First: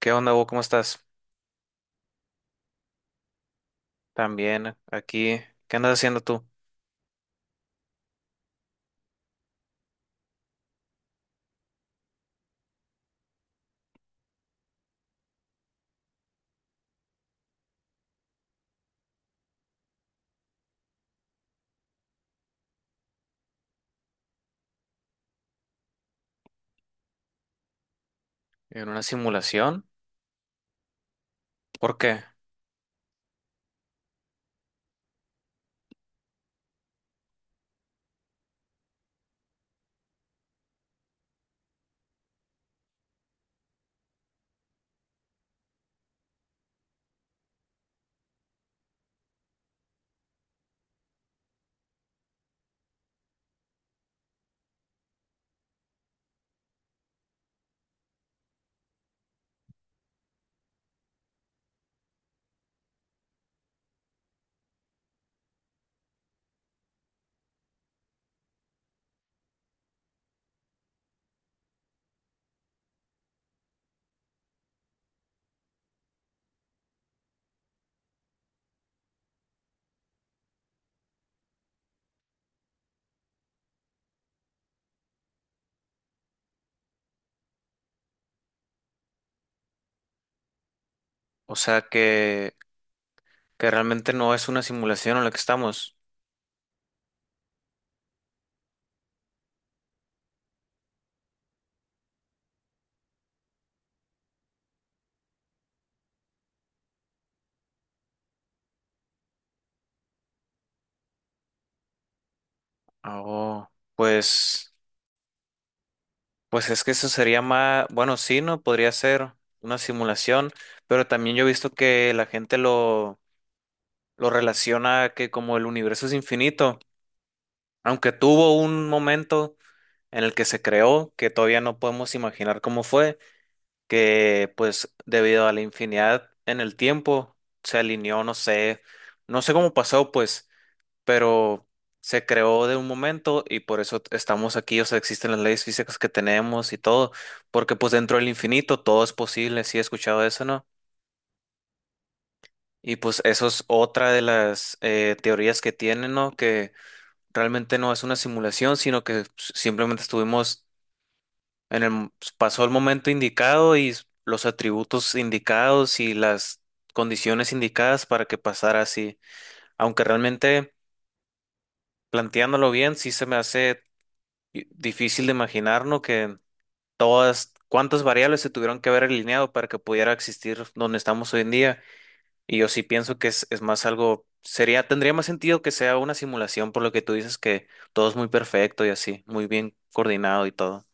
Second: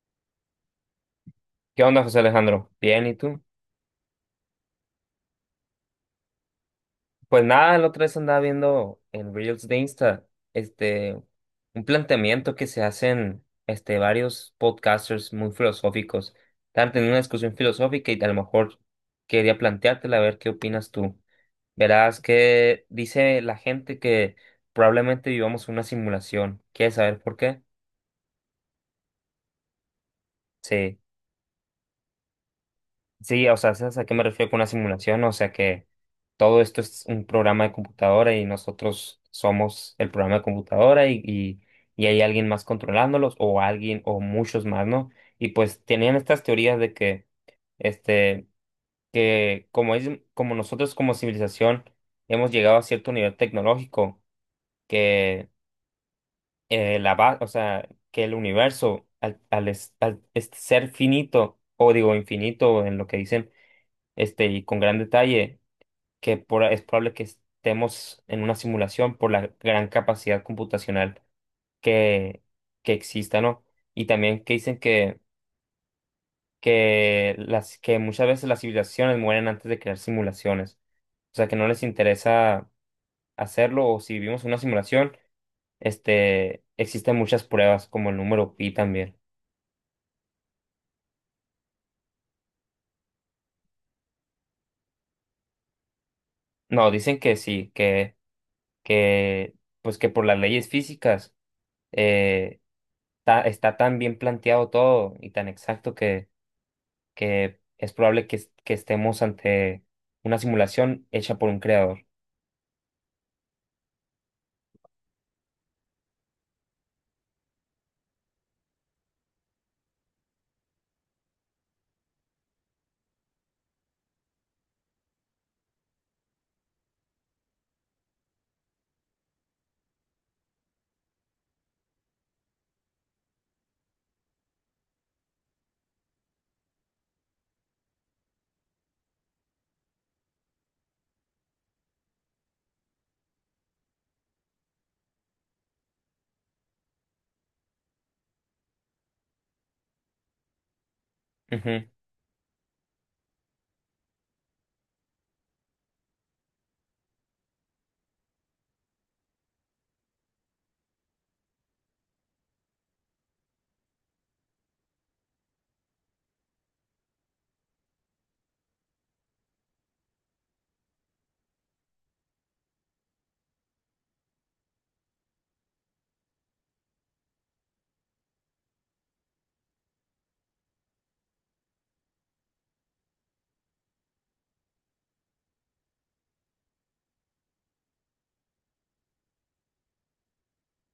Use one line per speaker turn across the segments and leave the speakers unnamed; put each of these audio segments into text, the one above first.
¿Qué onda, Hugo? ¿Cómo estás?
¿Qué onda, José Alejandro? Bien, ¿y tú?
También aquí. ¿Qué andas haciendo tú?
Pues nada, la otra vez andaba viendo en Reels de Insta, este, un planteamiento que se hacen, varios podcasters muy filosóficos. Estaban teniendo una discusión filosófica y a lo mejor quería planteártela, a ver qué opinas tú. Verás que dice la gente que probablemente vivamos una simulación. ¿Quieres saber por qué?
¿En una simulación?
Sí.
¿Por qué?
Sí, o sea, ¿sabes a qué me refiero con una simulación? O sea que todo esto es un programa de computadora y nosotros somos el programa de computadora y hay alguien más controlándolos o alguien o muchos más, ¿no? Y pues tenían estas teorías de que, este, como nosotros como civilización hemos llegado a cierto nivel tecnológico, que la base, o sea, que el universo al ser finito, o digo infinito en lo que dicen y con gran detalle, que es probable que estemos en una simulación por la gran capacidad computacional que, que exista, ¿no? Y también que dicen que, que muchas veces las civilizaciones mueren antes de crear simulaciones, o sea, que no les interesa hacerlo o si vivimos en una simulación, existen muchas pruebas como el número pi también.
O sea, que realmente no es una simulación en la que estamos.
No, dicen que sí, que, pues que por las leyes físicas, eh, está tan bien planteado todo y tan exacto que es probable que estemos ante una simulación hecha por un creador.
Oh, pues, pues es que eso sería más, bueno, sí, ¿no? Podría ser una simulación, pero también yo he visto que la gente lo relaciona a que como el universo es infinito, aunque tuvo un momento en el que se creó, que todavía no podemos imaginar cómo fue que pues debido a la infinidad en el tiempo se alineó, no sé, no sé cómo pasó pues, pero se creó de un momento y por eso estamos aquí, o sea, existen las leyes físicas que tenemos y todo, porque pues dentro del infinito todo es posible, sí he escuchado eso, ¿no?
Ujú.
Y pues eso es otra de las teorías que tienen, ¿no? Que realmente no es una simulación, sino que simplemente estuvimos en el, pasó el momento indicado y los atributos indicados y las condiciones indicadas para que pasara así. Aunque realmente, planteándolo bien, sí se me hace difícil de imaginar, ¿no? Que todas, cuántas variables se tuvieron que haber alineado para que pudiera existir donde estamos hoy en día. Y yo sí pienso que es más algo, sería, tendría más sentido que sea una simulación, por lo que tú dices que todo es muy perfecto y así, muy bien coordinado y todo.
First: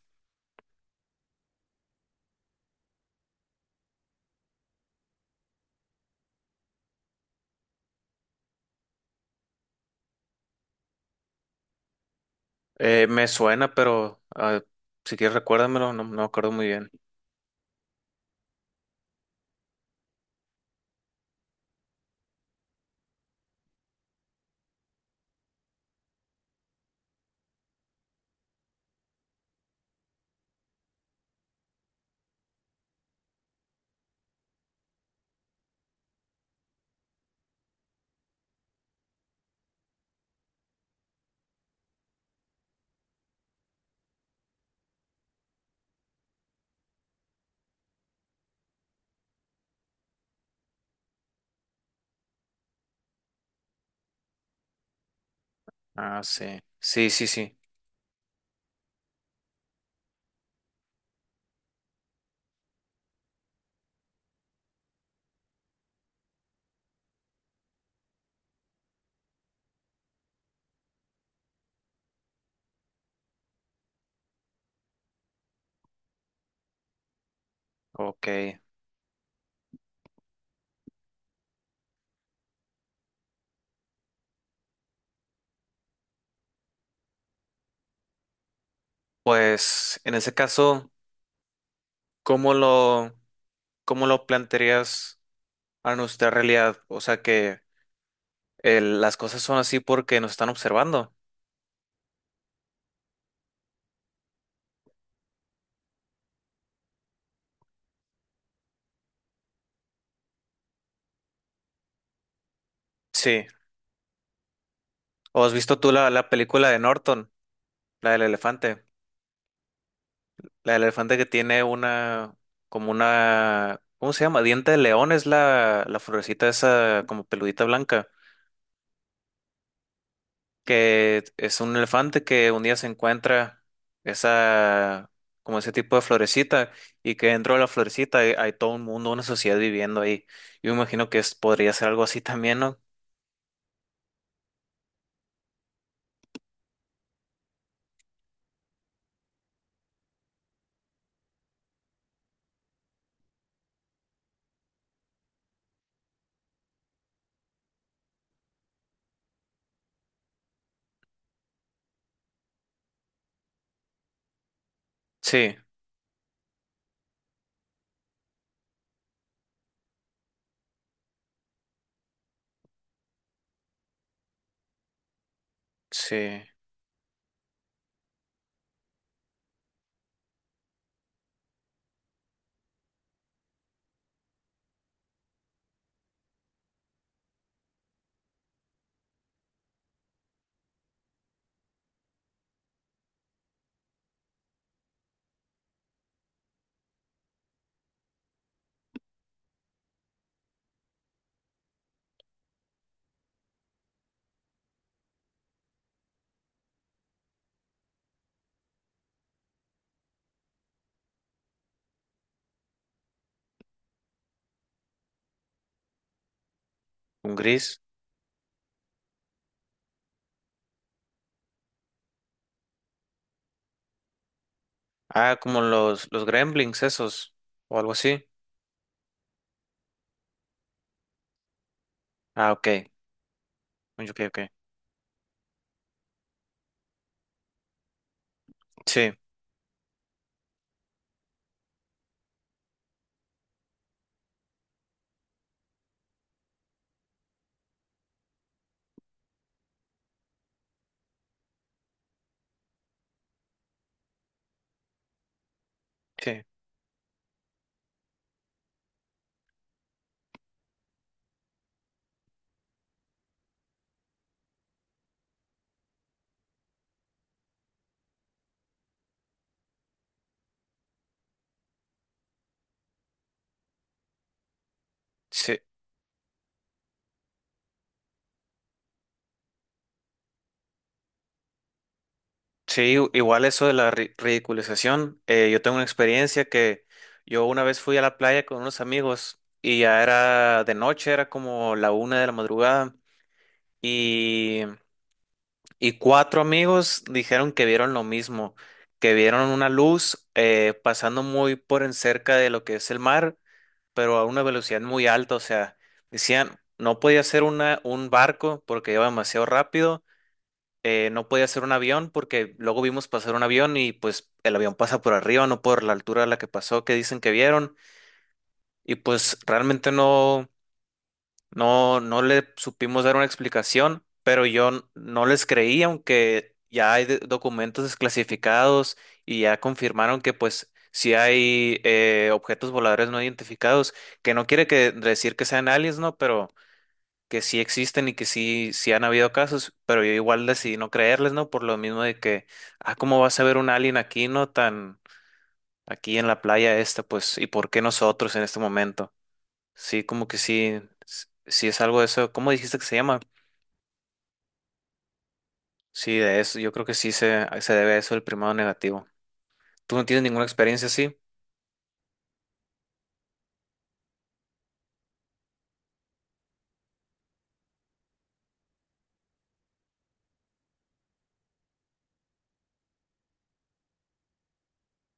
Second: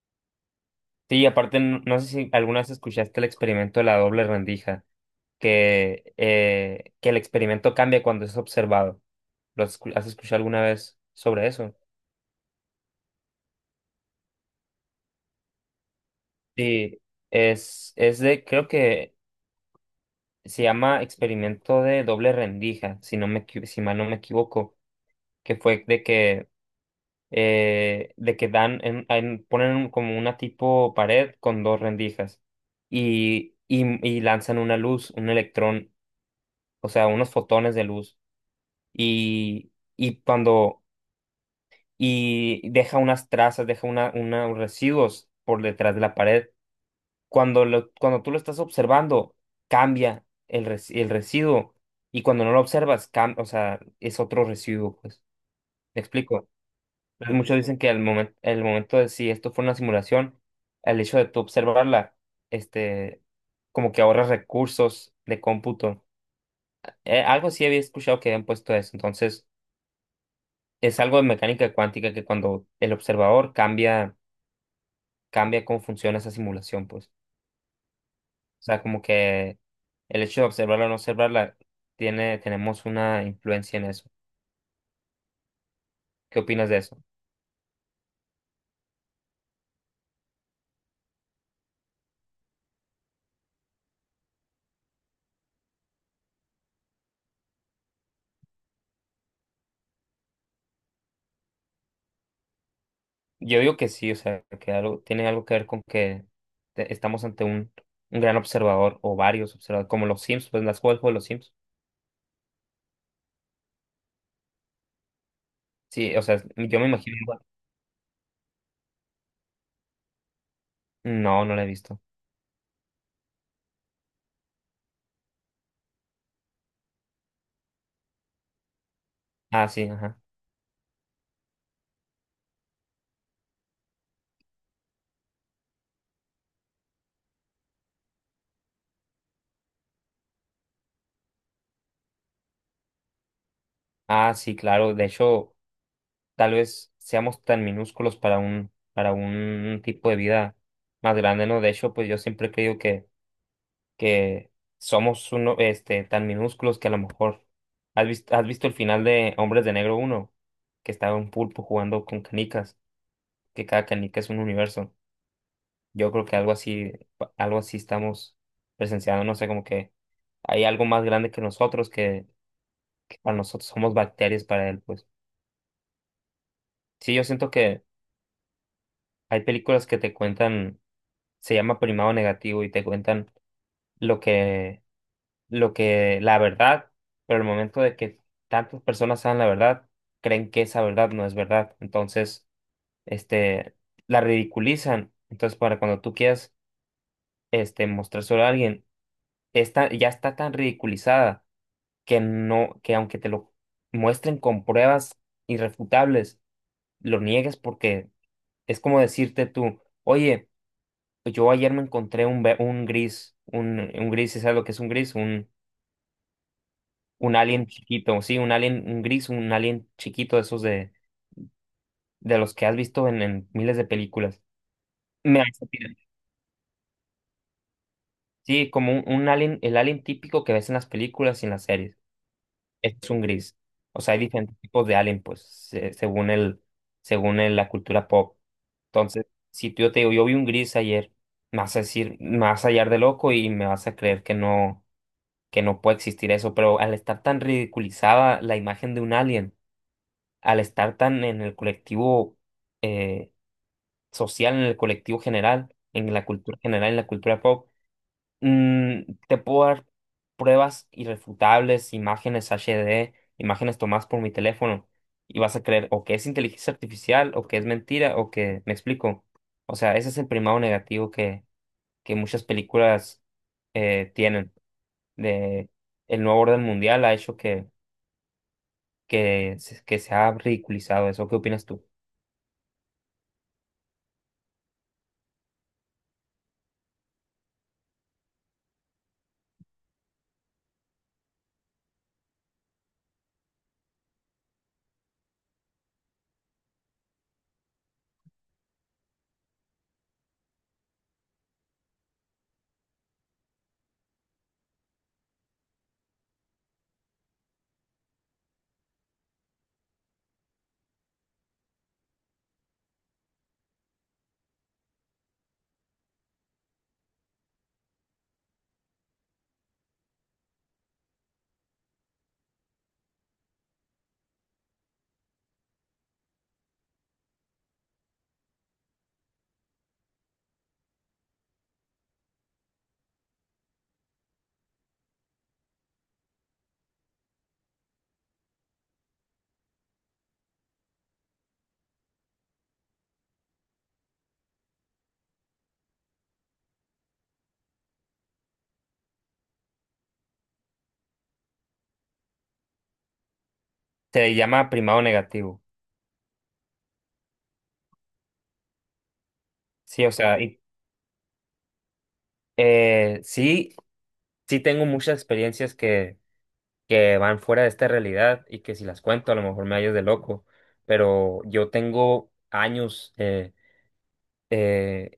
Sí, aparte, no sé si alguna vez escuchaste el experimento de la doble rendija, que el experimento cambia cuando es observado. ¿Lo has escuchado alguna vez sobre eso?
Me suena, pero ah, si quieres recuérdamelo, no, no me acuerdo muy bien.
Sí, es de, creo que se llama experimento de doble rendija, si mal no me equivoco, que fue de que ponen como una tipo pared con dos rendijas y lanzan una luz, un electrón, o sea, unos fotones de luz y, y cuando y deja unas trazas, deja unos residuos por detrás de la pared. Cuando tú lo estás observando, cambia el residuo y cuando no lo observas, o sea, es otro residuo, pues. ¿Me
Ah, sí.
explico?
Sí, sí,
Entonces,
sí.
muchos dicen que el momento de si esto fue una simulación, el hecho de tú observarla, este, como que ahorras recursos de cómputo. Algo sí había escuchado que habían puesto eso. Entonces, es algo de mecánica cuántica que cuando el observador cambia, cambia cómo funciona esa simulación, pues.
Ok.
O sea, como que el hecho de observarla o no observarla, tenemos una influencia en eso. ¿Qué opinas de eso?
Pues en ese caso, ¿cómo lo, ¿cómo lo plantearías a nuestra realidad? O sea que las cosas son así porque nos están observando.
Yo digo que sí, o sea, que algo, tiene algo que ver con que estamos ante un gran observador o varios observadores, como los Sims, pues las juego de los Sims.
Sí. ¿O has visto tú la,
Sí, o
la
sea,
película de
yo me imagino
Norton,
igual.
la del elefante? La del elefante que
No, no
tiene
la he visto.
una, como una, ¿cómo se llama? Diente de león es la florecita esa como peludita blanca,
Ah, sí, ajá.
que es un elefante que un día se encuentra esa, como ese tipo de florecita y que dentro de la florecita hay, hay todo un mundo, una sociedad viviendo ahí. Yo me imagino que es, podría ser algo así también, ¿no?
Ah, sí, claro. De hecho, tal vez seamos tan minúsculos para un tipo de vida más grande, ¿no? De hecho, pues yo siempre he creído que somos uno, tan minúsculos que a lo mejor has visto el final de Hombres de Negro uno que estaba un pulpo jugando con canicas, que cada canica es un universo.
Sí,
Yo creo que algo así, algo así estamos presenciando, no sé, como que hay algo más grande que nosotros, que para nosotros somos bacterias para él, pues.
sí,
Sí, yo siento que hay películas que te cuentan, se llama primado negativo y te cuentan lo que, la verdad, pero el momento de que tantas personas saben la verdad, creen que esa verdad no es verdad. Entonces, este, la ridiculizan. Entonces, para cuando tú quieras, mostrárselo a alguien ya está tan ridiculizada que no, que aunque te lo muestren con pruebas irrefutables, lo niegues porque es como decirte tú, oye, pues yo ayer me encontré un gris, ¿sabes lo que es un gris? Un,
un
un alien
gris.
chiquito, sí, un alien, un gris, un alien chiquito de esos de, los que has visto en miles de películas.
Ah,
Me
como
hace tirar.
los gremlins esos o algo así.
Sí, como un alien, el alien típico que ves en las películas y en las series.
Ah, ok,
Este es un gris. O sea, hay
ok, ok.
diferentes tipos de alien, pues, según la cultura pop.
Sí,
Entonces, si tú- yo te digo, yo vi un gris ayer, me vas a hallar de loco y me vas a creer que no puede existir eso. Pero al estar tan ridiculizada la imagen de un alien, al estar tan en el colectivo eh, social, en el colectivo general, en la
sí,
cultura general, en la cultura pop Mm, te puedo dar pruebas irrefutables, imágenes HD, imágenes tomadas por mi teléfono, y vas a creer o que es inteligencia artificial, o que es mentira, o que me explico. O sea, ese es el primado negativo que muchas películas tienen.
sí.
De, el nuevo orden mundial ha hecho que, que se ha ridiculizado eso. ¿Qué opinas tú?
Sí, igual eso de la ridiculización. Yo tengo una experiencia que yo una vez fui a la playa con unos amigos y ya era de noche, era como la una de la madrugada y, y cuatro amigos dijeron que vieron lo mismo, que vieron una luz pasando muy por en cerca de lo que es el mar, pero a una velocidad muy alta. O sea, decían, no podía ser una, un barco porque iba demasiado rápido, no podía ser un avión porque luego vimos pasar un avión y pues el avión pasa por arriba, no por la altura a la que pasó, que dicen que vieron. Y pues realmente no, no, no le supimos dar una explicación, pero yo no les creí, aunque ya hay documentos desclasificados y ya confirmaron que pues si hay objetos voladores no identificados, que no quiere que decir que sean aliens, ¿no? Pero que sí existen y que sí, sí han habido casos, pero yo igual decidí no creerles, ¿no? Por lo mismo de que, ah, ¿cómo vas a ver un alien aquí, no? Tan aquí en la playa esta, pues, ¿y por qué nosotros en este momento? Sí, como que sí, sí es algo de eso. ¿Cómo dijiste que se llama?
Se llama primado negativo.
Sí, de eso, yo creo que sí se debe a eso el primado negativo. ¿Tú no
Sí, o
tienes
sea,
ninguna experiencia así?
eh, sí, sí tengo muchas experiencias que van fuera de esta realidad y que si las cuento a lo mejor me hallas de loco, pero yo tengo años eh,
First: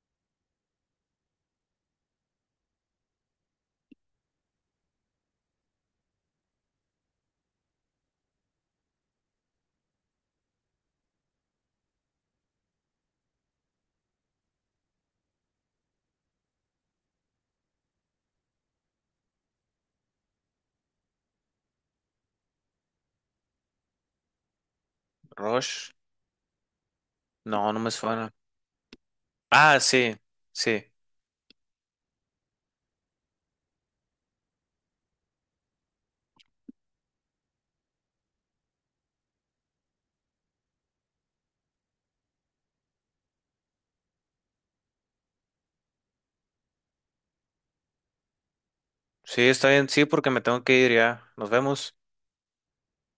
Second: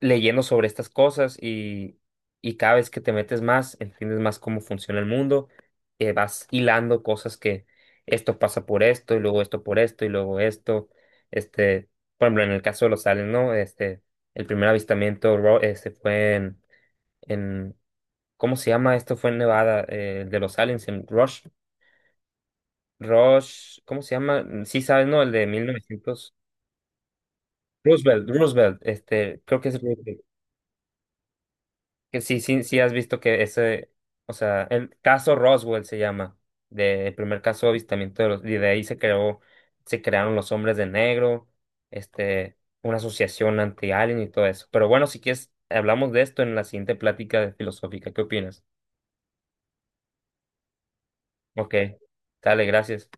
leyendo sobre estas cosas y cada vez que te metes más, entiendes más cómo funciona el mundo, vas hilando cosas que esto pasa por esto y luego esto por esto y luego esto, este, por ejemplo, en el caso de los aliens, ¿no? El primer avistamiento fue en, ¿cómo se llama? Esto fue en Nevada, el de los aliens en Rush. Rush, ¿cómo se llama? Sí sabes, ¿no? El de
Rush,
1900.
no, no me
Roosevelt,
suena.
Roosevelt, creo que
Ah,
es
sí,
Roosevelt.
sí,
Que sí, sí, sí has visto que ese, o sea, el caso Roswell se llama, el primer caso de avistamiento y de ahí se crearon los Hombres de Negro, este, una asociación anti-alien y todo eso. Pero bueno, si quieres, hablamos de esto en la siguiente plática de filosófica. ¿Qué opinas?
sí, está bien, sí, porque me tengo que ir ya. Nos
Ok,
vemos.
dale, gracias.